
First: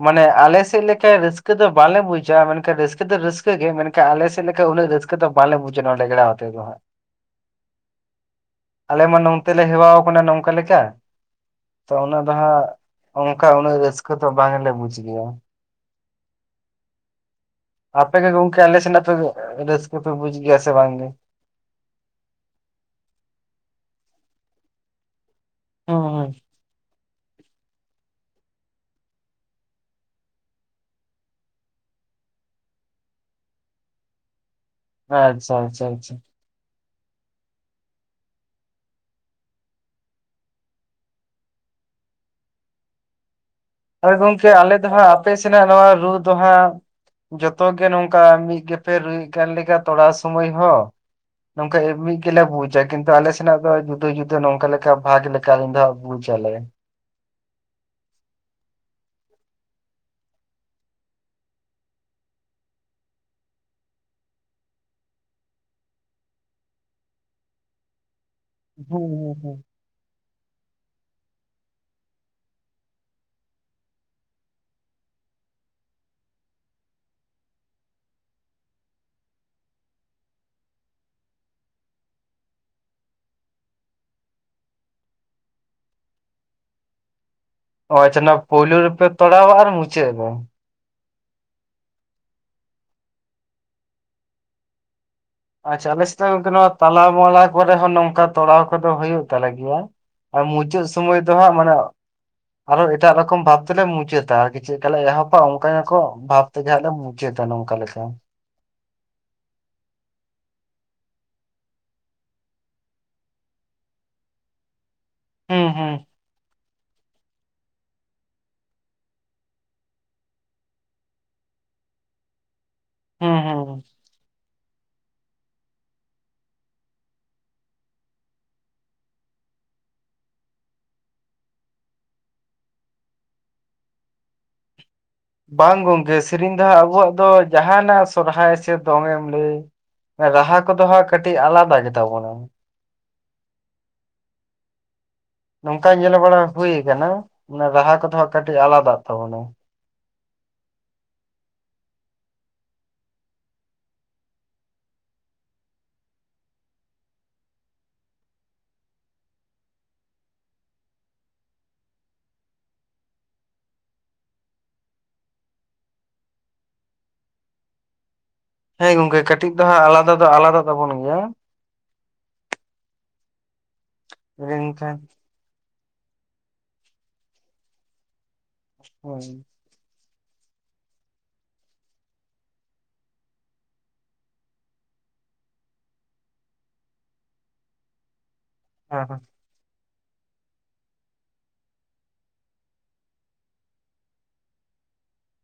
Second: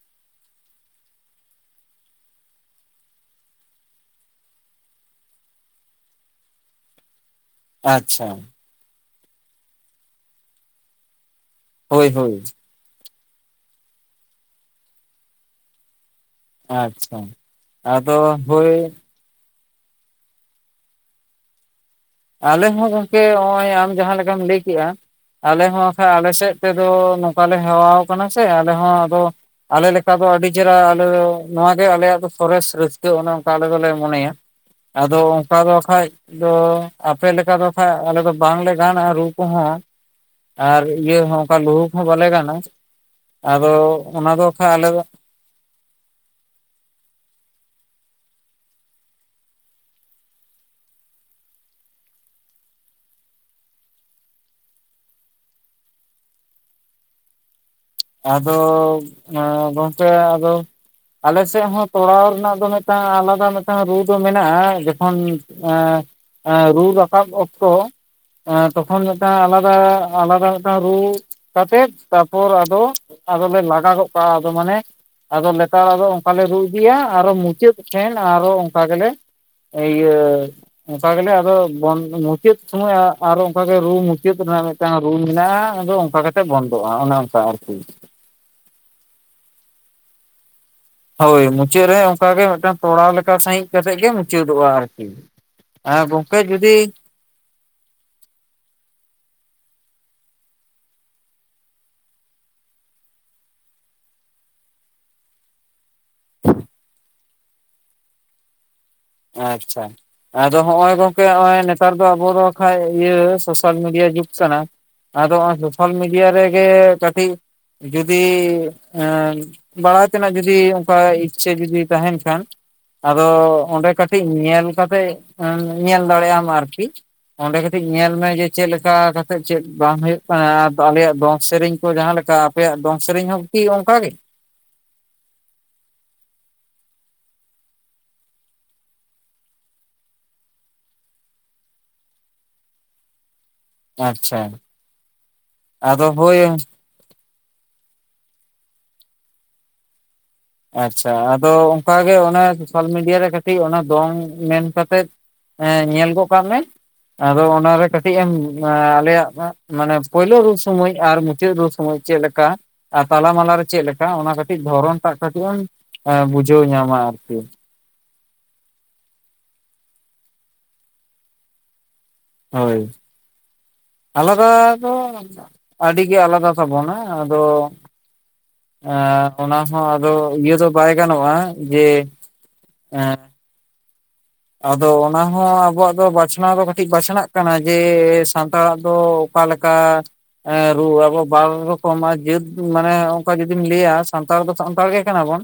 ᱢᱟᱱᱮ ᱟᱞᱮ ᱥᱮᱫ ᱞᱮᱠᱟ ᱨᱟᱹᱥᱠᱟᱹ ᱫᱚ ᱵᱟᱞᱮ ᱵᱩᱡᱟ ᱾ ᱢᱮᱱᱠᱷᱟᱱ ᱨᱟᱹᱥᱠᱟᱹ ᱫᱚ ᱨᱟᱹᱥᱠᱟᱹ ᱜᱮ ᱢᱮᱱᱠᱷᱟᱱ ᱼᱼ ᱟᱞᱮᱥᱮᱠ ᱞᱮᱠᱟ ᱩᱱᱟᱹᱜ ᱨᱟᱹᱥᱠᱟᱹ ᱫᱚ ᱵᱟᱞᱮ ᱵᱩᱡᱟ ᱾ ᱱᱚᱣᱟ ᱨᱮᱜᱲᱟ ᱟᱛᱮᱫ ᱫᱚ ᱦᱟᱸᱜ ᱾ ᱟᱪᱪᱷᱟ ᱟᱞᱮ ᱢᱟ ᱱᱚᱱᱛᱮ ᱞᱮ ᱦᱮᱣᱟ ᱠᱟᱱᱟ ᱱᱚᱝᱠᱟ ᱞᱮᱠᱟ ᱾ ᱛᱚ ᱦᱳᱭ ᱚᱱᱟ ᱫᱚ ᱦᱳᱭ ᱦᱟᱸᱜ ᱚᱱᱠᱟ ᱩᱱᱟᱹᱜ ᱨᱟᱹᱥᱠᱟᱹ ᱫᱚ ᱵᱟᱝᱞᱮ ᱵᱩᱡᱽ ᱜᱮᱭᱟ ᱾ ᱟᱪᱪᱷᱟ ᱟᱯᱮ ᱟᱫᱚ ᱜᱮ ᱜᱚᱝᱠᱮ ᱦᱳᱭ ᱟᱞᱮᱥᱮᱱᱟᱜ ᱯᱮ ᱨᱟᱥᱠ ᱛᱯᱮ ᱵᱩᱡ ᱜᱮᱭᱟ ᱥᱮ ᱵᱟᱝᱜᱤ ᱾? ᱟᱞᱮ ᱦᱚᱸ ᱜᱚᱝᱠᱮ ᱱᱚᱜ ᱚᱭ ᱟᱢ ᱡᱟᱦᱟᱸ ᱞᱮᱠᱟᱢ ᱞᱟᱹᱭ ᱠᱮᱜᱼᱟ, ᱟᱞᱮ ᱦᱚᱸ ᱦᱩᱸ ᱵᱟᱠᱷᱟᱡ ᱟᱞᱮ ᱦᱩᱸ ᱥᱮᱫ ᱛᱮᱫᱚ, ᱱᱚᱝᱠᱟ ᱞᱮ ᱦᱮᱣᱟ ᱠᱟᱱᱟ ᱥᱮ ᱟᱞᱮ ᱦᱚᱸ ᱟᱫᱚ ᱟᱞᱮ ᱞᱮᱠᱟ ᱫᱚ ᱟᱹᱰᱤ ᱪᱮᱦᱨᱟ ᱾ ᱟᱞᱮ ᱱᱚᱣᱟᱜᱮ ᱟᱞᱮᱭᱟᱜ ᱫᱚ ᱥᱚᱨᱮᱥ ᱨᱟᱹᱥᱠᱟᱹ ᱚᱱᱮ ᱚᱱᱠᱟ ᱟᱞᱮ ᱫᱚᱞᱮ ᱢᱚᱱᱮᱭᱟ ᱾ ᱟᱫᱚ ᱟᱪᱪᱷᱟ ᱚᱱᱠᱟ ᱫᱚ ᱟᱪᱪᱷᱟ ᱠᱷᱟᱡ ᱟᱪᱪᱷᱟ ᱫᱚᱼᱼ ᱟᱯᱮ ᱞᱮᱠᱟ ᱫᱚ ᱠᱷᱟᱱᱡ ᱟᱞᱮ ᱫᱚ ᱵᱟᱝᱞᱮ ᱜᱟᱱᱼᱟ ᱨᱩ ᱠᱚᱦᱚ ᱾ ᱟᱨ ᱤᱭᱟᱹ ᱦᱚᱸ ᱚᱱᱠᱟ ᱞᱩᱦᱩ ᱠᱚᱦᱚ ᱵᱟᱞᱮ ᱜᱟᱱᱟ ᱟᱫᱚ ᱚᱱᱟ ᱫᱚ ᱠᱷᱟᱱ ᱟᱞᱮ ᱫᱚ ᱼᱼ ᱟᱯᱮ ᱥᱮᱱᱟᱜ ᱱᱚᱣᱟ ᱨᱩ ᱫᱚ ᱦᱟᱸᱜᱼᱼ ᱡᱚᱛᱚ ᱜᱮ ᱱᱚᱝᱠᱟ, ᱢᱤᱫ ᱜᱮᱯᱮ ᱨᱩᱭ ᱠᱟᱱ ᱞᱮᱠᱟ ᱛᱚᱲᱟ ᱥᱩᱢᱚᱭ ᱦᱚᱸ ᱱᱚᱝᱠᱟ ᱮᱢᱱᱤ ᱜᱮᱞᱮ ᱵᱩᱡᱟ ᱾ ᱠᱤᱱᱛᱩ ᱟᱞᱮ ᱥᱮᱱᱟᱜ ᱫᱚ ᱡᱩᱫᱟᱹ ᱡᱩᱫᱟᱹ ᱱᱚᱝᱠᱟ ᱞᱮᱠᱟ ᱵᱷᱟᱜᱽ ᱞᱮᱠᱟ ᱫᱚᱼᱼ ᱵᱩᱪ ᱟᱞᱮᱼᱼ ᱟᱫᱚ ᱜᱚᱝᱠᱮ ᱟᱫᱚᱼᱼ ᱟᱞᱮᱥᱮᱫ ᱦᱚᱸ ᱛᱚᱲᱟᱣ ᱨᱮᱱᱟᱜ ᱫᱚ ᱢᱤᱫᱴᱟᱝ ᱟᱞᱟᱫᱟ, ᱢᱤᱫᱴᱟᱝ ᱨᱩ ᱫᱚ ᱢᱮᱱᱟᱜᱼᱟ ᱾ ᱡᱚᱠᱷᱚᱱᱼᱼ ᱮ ᱨᱩ ᱨᱟᱠᱟᱵ ᱚᱠᱛᱚᱼᱼ ᱮᱸ ᱛᱚᱠᱷᱚᱱ ᱦᱩᱸ ᱦᱩᱸ ᱢᱤᱫᱴᱟᱝ ᱦᱩᱸ ᱟᱞᱟᱫᱟ, ᱟᱞᱟᱫᱟ ᱢᱤᱫᱴᱟᱝ ᱨᱩ ᱠᱟᱛᱮᱜ ᱛᱟᱯᱚᱨ ᱟᱫᱚ ᱟᱫᱚᱞᱮ ᱞᱟᱜᱟ ᱜᱚᱫ ᱠᱟᱜ ᱠᱟᱜᱼᱟ ᱢᱟᱱᱮᱼᱼ ᱟᱫᱚ ᱞᱮᱛᱟᱲ ᱟᱫᱚ ᱚᱱᱠᱟ ᱞᱮ ᱨᱩ ᱤᱫᱤᱭᱟ, ᱟᱨᱚ ᱢᱩᱪᱟᱹᱫ ᱴᱷᱮᱱ ᱟᱨᱚ ᱚᱱᱠᱟ ᱜᱮᱞᱮ ᱤᱭᱟᱹᱼᱼ ᱚᱱᱠᱟ ᱜᱮᱞᱮ ᱟᱫᱚ ᱢᱩᱪᱟᱹᱫ ᱥᱚᱢᱚᱭ ᱟᱨᱚ ᱚᱱᱠᱟᱜᱮ ᱨᱩ ᱢᱩᱪᱟᱹᱫ ᱨᱮᱱᱟᱜ, ᱢᱤᱫᱴᱟᱝ ᱨᱩ ᱢᱮᱱᱟᱜᱼᱟ ᱾ ᱟᱫᱚ ᱚᱱᱠᱟ ᱠᱟᱛᱮ ᱵᱚᱱᱫᱚᱜᱼᱟ, ᱚᱱᱮ ᱚᱱᱠᱟ ᱟᱨᱠᱤ ᱾ ᱯᱟᱪᱷᱮ ᱯᱳᱞᱳ ᱨᱮᱯᱮ ᱛᱟᱲᱟᱣᱟ, ᱟᱨ ᱢᱩᱪᱟᱹᱫ ᱨᱮ ᱦᱳᱭ ᱢᱩᱪᱟᱹᱫ ᱨᱮ ᱚᱱᱠᱟᱜ ᱜᱮ, ᱢᱤᱫᱴᱟᱝ ᱛᱚᱲᱟ ᱞᱮᱠᱟ ᱥᱟᱹᱦᱤᱡ ᱠᱟᱛᱮᱫ ᱜᱮ ᱢᱩᱪᱟᱹᱫᱚᱜᱼᱟ ᱟᱨᱠᱤ ᱾ ᱟᱪᱪᱷᱟ ᱟᱞᱮᱥᱮᱫ ᱜᱚᱝᱠᱮ ᱱᱚᱣᱟ ᱛᱟᱞᱟ ᱢᱟᱞᱟ ᱠᱚᱨᱮ ᱦᱚ, ᱱᱚᱝᱠᱟ ᱛᱚᱲᱟᱣ ᱠᱚᱫᱚ ᱦᱩᱭᱩᱜ ᱛᱟᱞᱮ ᱜᱮᱭᱟ ᱾ ᱟᱨ ᱢᱩᱪᱟᱹᱫ ᱥᱚᱢᱚᱭ ᱫᱚ ᱦᱟᱸᱜ ᱢᱟᱱᱮᱼᱼ ᱟᱨᱚ ᱮᱴᱟᱜ ᱨᱚᱠᱚᱢ ᱵᱷᱟᱵ ᱛᱮᱞᱮ ᱢᱩᱪᱟᱹᱫᱟ ᱾ ᱟᱨᱠᱤ ᱪᱮᱫ ᱞᱮᱠᱟ ᱞᱮ ᱮᱦᱚᱵᱟ ᱚᱱᱠᱟ ᱭᱟᱠᱚ ᱵᱷᱟᱵ ᱛᱮᱜᱮ ᱦᱟᱜᱞᱮ ᱢᱩᱪᱟ. ᱫᱟ ᱾ ᱡᱮ ᱫᱚ ᱱᱚᱝᱠᱟ ᱞᱮᱠᱟ ᱾ ᱟᱪᱪᱷᱟᱼᱼ ᱟᱫᱚ ᱦᱚᱜᱼᱭ ᱜᱚᱝᱠᱮ ᱱᱚᱜᱚᱭ ᱱᱮᱛᱟᱨ ᱫᱚ ᱟᱵᱚ ᱫᱚ ᱠᱷᱟᱱᱡ ᱤᱭᱟᱹ ᱥᱳᱥᱟᱞ ᱢᱤᱰᱤᱭᱟ ᱡᱩᱜᱽ ᱠᱟᱱᱟ ᱾ ᱟᱫᱚᱜ ᱦᱩᱸ ᱥᱳᱥᱟᱞ ᱦᱩᱸ ᱢᱤᱰᱤᱭᱟ ᱨᱮᱜᱮ ᱠᱟᱹᱴᱤᱡ ᱡᱩᱫᱤ, ᱵᱟᱲᱟᱭ ᱛᱮᱱᱟᱜ ᱡᱩᱫᱤ ᱚᱱᱠᱟ ᱤᱪᱪᱷᱟᱹ ᱡᱩᱫᱤ ᱛᱟᱦᱮᱱ ᱠᱷᱟᱱ ᱟᱫᱚ ᱦᱩᱸ ᱦᱩᱸ ᱚᱸᱰᱮᱼᱼ ᱠᱟᱹᱴᱤᱡ ᱧᱮᱞ ᱠᱟᱛᱮᱜ ᱧᱮᱞ ᱫᱟᱲᱮ ᱭᱟᱜ ᱟᱢ ᱟᱨᱠᱤ ᱾ ᱚᱸᱰᱮ ᱠᱟᱹᱴᱤᱡ ᱧᱮᱞ ᱢᱮ, ᱡᱮ ᱪᱮᱫ ᱞᱮᱠᱟ ᱠᱟᱛᱮᱫ ᱪᱮᱫ ᱵᱟᱝ ᱦᱩᱭᱩᱜ ᱠᱟᱱᱟ ᱾ ᱟᱞᱮᱭᱟᱜ ᱫᱚᱝ ᱥᱮᱨᱮᱧ ᱠᱚ ᱡᱟᱸᱦᱟ ᱞᱮᱠᱟ ᱾ ᱟᱯᱮᱭᱟᱜ ᱫᱚᱝ ᱥᱮᱨᱮᱧ ᱦᱚᱸᱠᱤ ᱚᱱᱠᱟ ᱜᱮᱼᱼ ᱵᱟᱝ ᱜᱚᱢᱠᱮ ᱥᱮᱨᱮᱧ ᱫᱚ ᱦᱟᱸᱜ ᱟᱵᱚᱣᱟᱜ ᱫᱚ, ᱡᱟᱦᱟᱱᱟᱜ ᱥᱚᱨᱚᱦᱟᱭ ᱥᱮ ᱫᱚᱝᱮ ᱮᱢ ᱞᱟᱹᱭ ᱾ ᱨᱟᱦᱟ ᱠᱚᱫᱚ ᱦᱟᱸᱜ ᱠᱟᱹᱴᱤᱡ ᱟᱞᱟᱫᱟ ᱜᱮᱛᱟᱵᱚᱱᱟ ᱾ ᱟᱪᱪᱷᱟ ᱾ ᱱᱚᱝᱠᱟ ᱧᱮᱞ ᱵᱟᱲᱟ ᱦᱩ ᱟᱠᱟᱱᱟ ᱚᱱᱟ ᱨᱟᱦᱟ ᱠᱚᱫᱚ ᱦᱟᱸᱜ ᱠᱟᱹᱴᱤᱡ ᱟᱞᱟᱫᱟᱜ ᱛᱟᱵᱚᱱᱟ ᱾ ᱟᱪᱪᱷᱟ ᱾ ᱟᱫᱚ ᱚᱱᱠᱟ ᱜᱮ ᱚᱱᱟ ᱥᱳᱥᱟᱞ ᱢᱤᱰᱤᱭᱟ ᱨᱮ ᱠᱟᱹᱴᱤᱡ ᱚᱱᱟ ᱫᱚᱝ ᱢᱮᱱ ᱠᱟᱛᱮ ᱾ ᱦᱮᱸ ᱧᱮᱞ ᱜᱚᱜ ᱠᱟᱜ ᱢᱮ ᱾ ᱟᱫᱚ ᱚᱱᱟ ᱨᱮ ᱠᱟᱹᱴᱤᱡ ᱮᱢ ᱟᱞᱮᱭᱟᱜ ᱢᱟᱱᱮ ᱯᱳᱭᱞᱳ ᱨᱩ ᱥᱚᱢᱚᱭ ᱟᱨ ᱢᱩᱪᱟᱹᱫ ᱨᱩ ᱥᱚᱢᱚᱭ ᱪᱮᱫ ᱞᱮᱠᱟ ᱛᱟᱞᱟ ᱢᱟᱞᱟ ᱨᱮ ᱪᱮᱫ ᱞᱮᱠᱟ ᱚᱱᱟ ᱠᱟᱹᱴᱤᱡ ᱫᱷᱚᱨᱚᱱ ᱦᱟᱴᱟᱜ ᱠᱟᱹᱴᱤᱡ ᱮᱢ ᱵᱩᱡᱷᱟᱹᱣ ᱧᱟᱢᱟ ᱟᱨᱠᱤ ᱦᱮᱸ ᱜᱚᱢᱠᱮ ᱠᱟᱹᱴᱤᱡ ᱫᱚ ᱦᱟᱸᱜ ᱟᱞᱟᱫᱟ ᱫᱚ ᱟᱞᱟᱫᱟ ᱛᱟᱵᱚᱱ ᱜᱮᱭᱟ ᱾ ᱦᱳᱭ ᱾ ᱟᱞᱟᱫᱟ ᱫᱚ ᱢᱮᱱᱠᱷᱟᱱ ᱟᱹᱰᱤ ᱜᱮ ᱟᱞᱟᱫᱟ ᱛᱟᱵᱚᱱᱟ ᱟᱫᱚ ᱦᱳᱭ ᱚᱱᱟ ᱦᱚᱸ ᱟᱫᱚ ᱤᱭᱟᱹ ᱫᱚ ᱵᱟᱭ ᱜᱟᱱᱚᱜᱼᱟ ᱡᱮ ᱟᱫᱚ ᱚᱱᱟ ᱦᱚᱸ ᱟᱵᱚᱣᱟᱜ ᱫᱚ ᱵᱟᱪᱷᱱᱟᱣ ᱫᱚ ᱠᱟᱹᱴᱤᱡ ᱵᱟᱪᱷᱱᱟᱜ ᱠᱟᱱᱟ ᱾ ᱡᱮᱼᱼ ᱥᱟᱱᱛᱟᱲᱟᱜ ᱫᱚ ᱦᱮᱸ ᱚᱠᱟ ᱞᱮᱠᱟᱼᱼ ᱨᱩ ᱟᱵᱚ ᱵᱟᱨ ᱨᱚᱠᱚᱢᱟᱜ, ᱡᱟᱹᱛ ᱢᱟᱱᱮ ᱚᱱᱠᱟ ᱡᱩᱫᱤᱢ ᱞᱟᱹᱭᱟ ᱥᱟᱱᱛᱟᱲ ᱫᱚ ᱥᱟᱱᱛᱟᱲ ᱜᱮ ᱠᱟᱱᱟ ᱵᱚᱱ ᱾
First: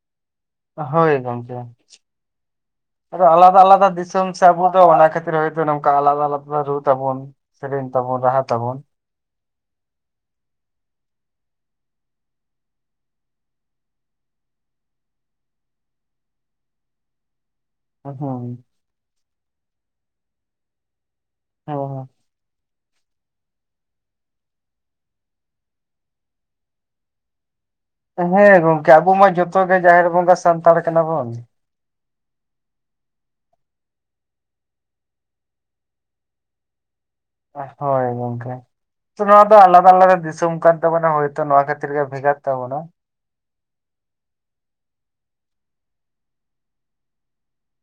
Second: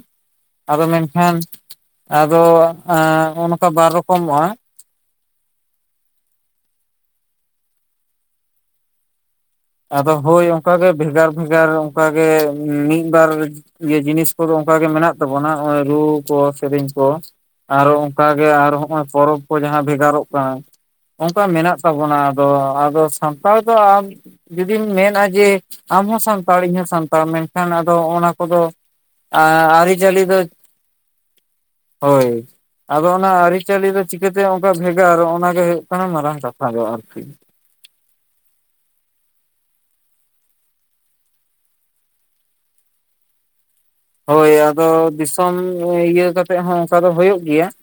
ᱟᱫᱚ ᱦᱳᱭ ᱢᱮᱱᱠᱷᱟᱱ ᱜᱚᱝᱠᱮ ᱟᱫᱚ ᱱᱚᱝᱠᱟ ᱵᱟᱨ ᱨᱚᱠᱚᱢᱚᱜᱼᱟ ᱾ ᱛᱚ ᱨᱟᱦᱟ ᱠᱷᱟᱹᱛᱤᱨ ᱛᱮ ᱱᱚᱱᱠᱟ ᱟᱞᱟᱫᱟ ᱟᱞᱟᱫᱟ ᱨᱩ ᱛᱟᱵᱚᱱ ᱥᱮᱨᱮᱧ ᱛᱟᱵᱚᱱ ᱨᱟᱦᱟ ᱛᱟᱵᱚᱱ ᱾ ᱟᱫᱚ ᱦᱳᱭ ᱚᱱᱠᱟ ᱜᱮ ᱵᱷᱮᱜᱟᱨ ᱵᱷᱮᱜᱟᱨ ᱚᱱᱠᱟ ᱜᱮ ᱢᱤᱫ ᱵᱟᱨ ᱤᱭᱟᱹ ᱡᱤᱱᱤᱥ ᱠᱚᱫᱚ ᱚᱱᱠᱟ ᱜᱮ ᱢᱮᱱᱟᱜ ᱛᱟᱵᱚᱱᱟ ᱱᱚᱜᱼᱚᱭ ᱨᱩ ᱠᱚ ᱥᱮᱨᱮᱧ ᱠᱚ ᱾ ᱟᱨᱚ ᱚᱱᱠᱟ ᱜᱮ ᱦᱩᱸ ᱟᱨ ᱦᱚᱸᱜᱼᱚᱭ ᱯᱚᱨᱚᱵᱽ ᱠᱚ ᱡᱟᱦᱟᱸ ᱵᱷᱮᱜᱟᱨᱚᱜ ᱠᱟᱱᱟ ᱾ ᱚᱱᱠᱟ ᱢᱮᱱᱟᱜ ᱛᱟᱵᱚᱱᱟ ᱟᱫᱚ ᱟᱫᱚ ᱥᱟᱱᱛᱟᱲ ᱫᱚ ᱟ ᱡᱩᱫᱤᱢ ᱢᱮᱱᱟ ᱡᱮ ᱟᱢ ᱦᱚᱸ ᱥᱟᱱᱛᱟᱲᱤ ᱤᱧ ᱦᱚᱸ ᱥᱟᱱᱛᱟᱲ ᱢᱮ ᱠᱷᱟᱱ ᱟᱫᱚ ᱦᱮᱸ ᱚᱱᱟ ᱦᱮᱸ ᱠᱚᱫᱚ ᱜᱚᱝᱠᱮ ᱟᱵᱚ ᱢᱟ ᱡᱚᱛᱚ ᱜᱮ ᱡᱟᱦᱮᱨ ᱟᱹᱨᱤᱪᱟᱹᱞᱤ ᱵᱚᱸᱜᱟ ᱫᱚ ᱥᱟᱱᱛᱟᱲ ᱠᱟᱱᱟ ᱵᱚᱱ ᱦᱳᱭ ᱾ ᱟᱫᱚ ᱚᱱᱟ ᱟᱹᱨᱤᱪᱟᱹᱞᱤ ᱫᱚ ᱪᱤᱠᱟᱹ ᱛᱮ ᱚᱱᱠᱟ ᱵᱷᱮᱜᱟᱨ ᱚᱱᱟ ᱜᱮ ᱦᱩᱭᱩᱜ ᱠᱟᱱᱟ ᱢᱟᱨᱟᱝ ᱠᱟᱛᱷᱟ ᱫᱚ ᱟᱨᱠᱤ ᱾ ᱦᱳᱭ ᱜᱚᱢᱠᱮ ᱾ ᱱᱚᱣᱟ ᱫᱚ ᱟᱞᱟᱫᱟ ᱟᱞᱟᱫᱟ ᱫᱤᱥᱚᱢ ᱠᱟᱱ ᱛᱟᱵᱚᱱᱟ ᱦᱳᱭᱛᱚ ᱱᱚᱣᱟ ᱠᱷᱟᱹᱛᱤᱨ ᱜᱮ ᱵᱷᱮᱜᱟᱨ ᱛᱟᱵᱚᱱᱟ ᱾ ᱦᱳᱭ ᱟᱫᱚ ᱫᱤᱥᱚᱢ ᱤᱭᱟᱹ ᱠᱟᱛᱮ ᱦᱚᱸ ᱚᱱᱠᱟ ᱫᱚ ᱦᱩᱭᱩᱜ ᱜᱮᱭᱟ ᱾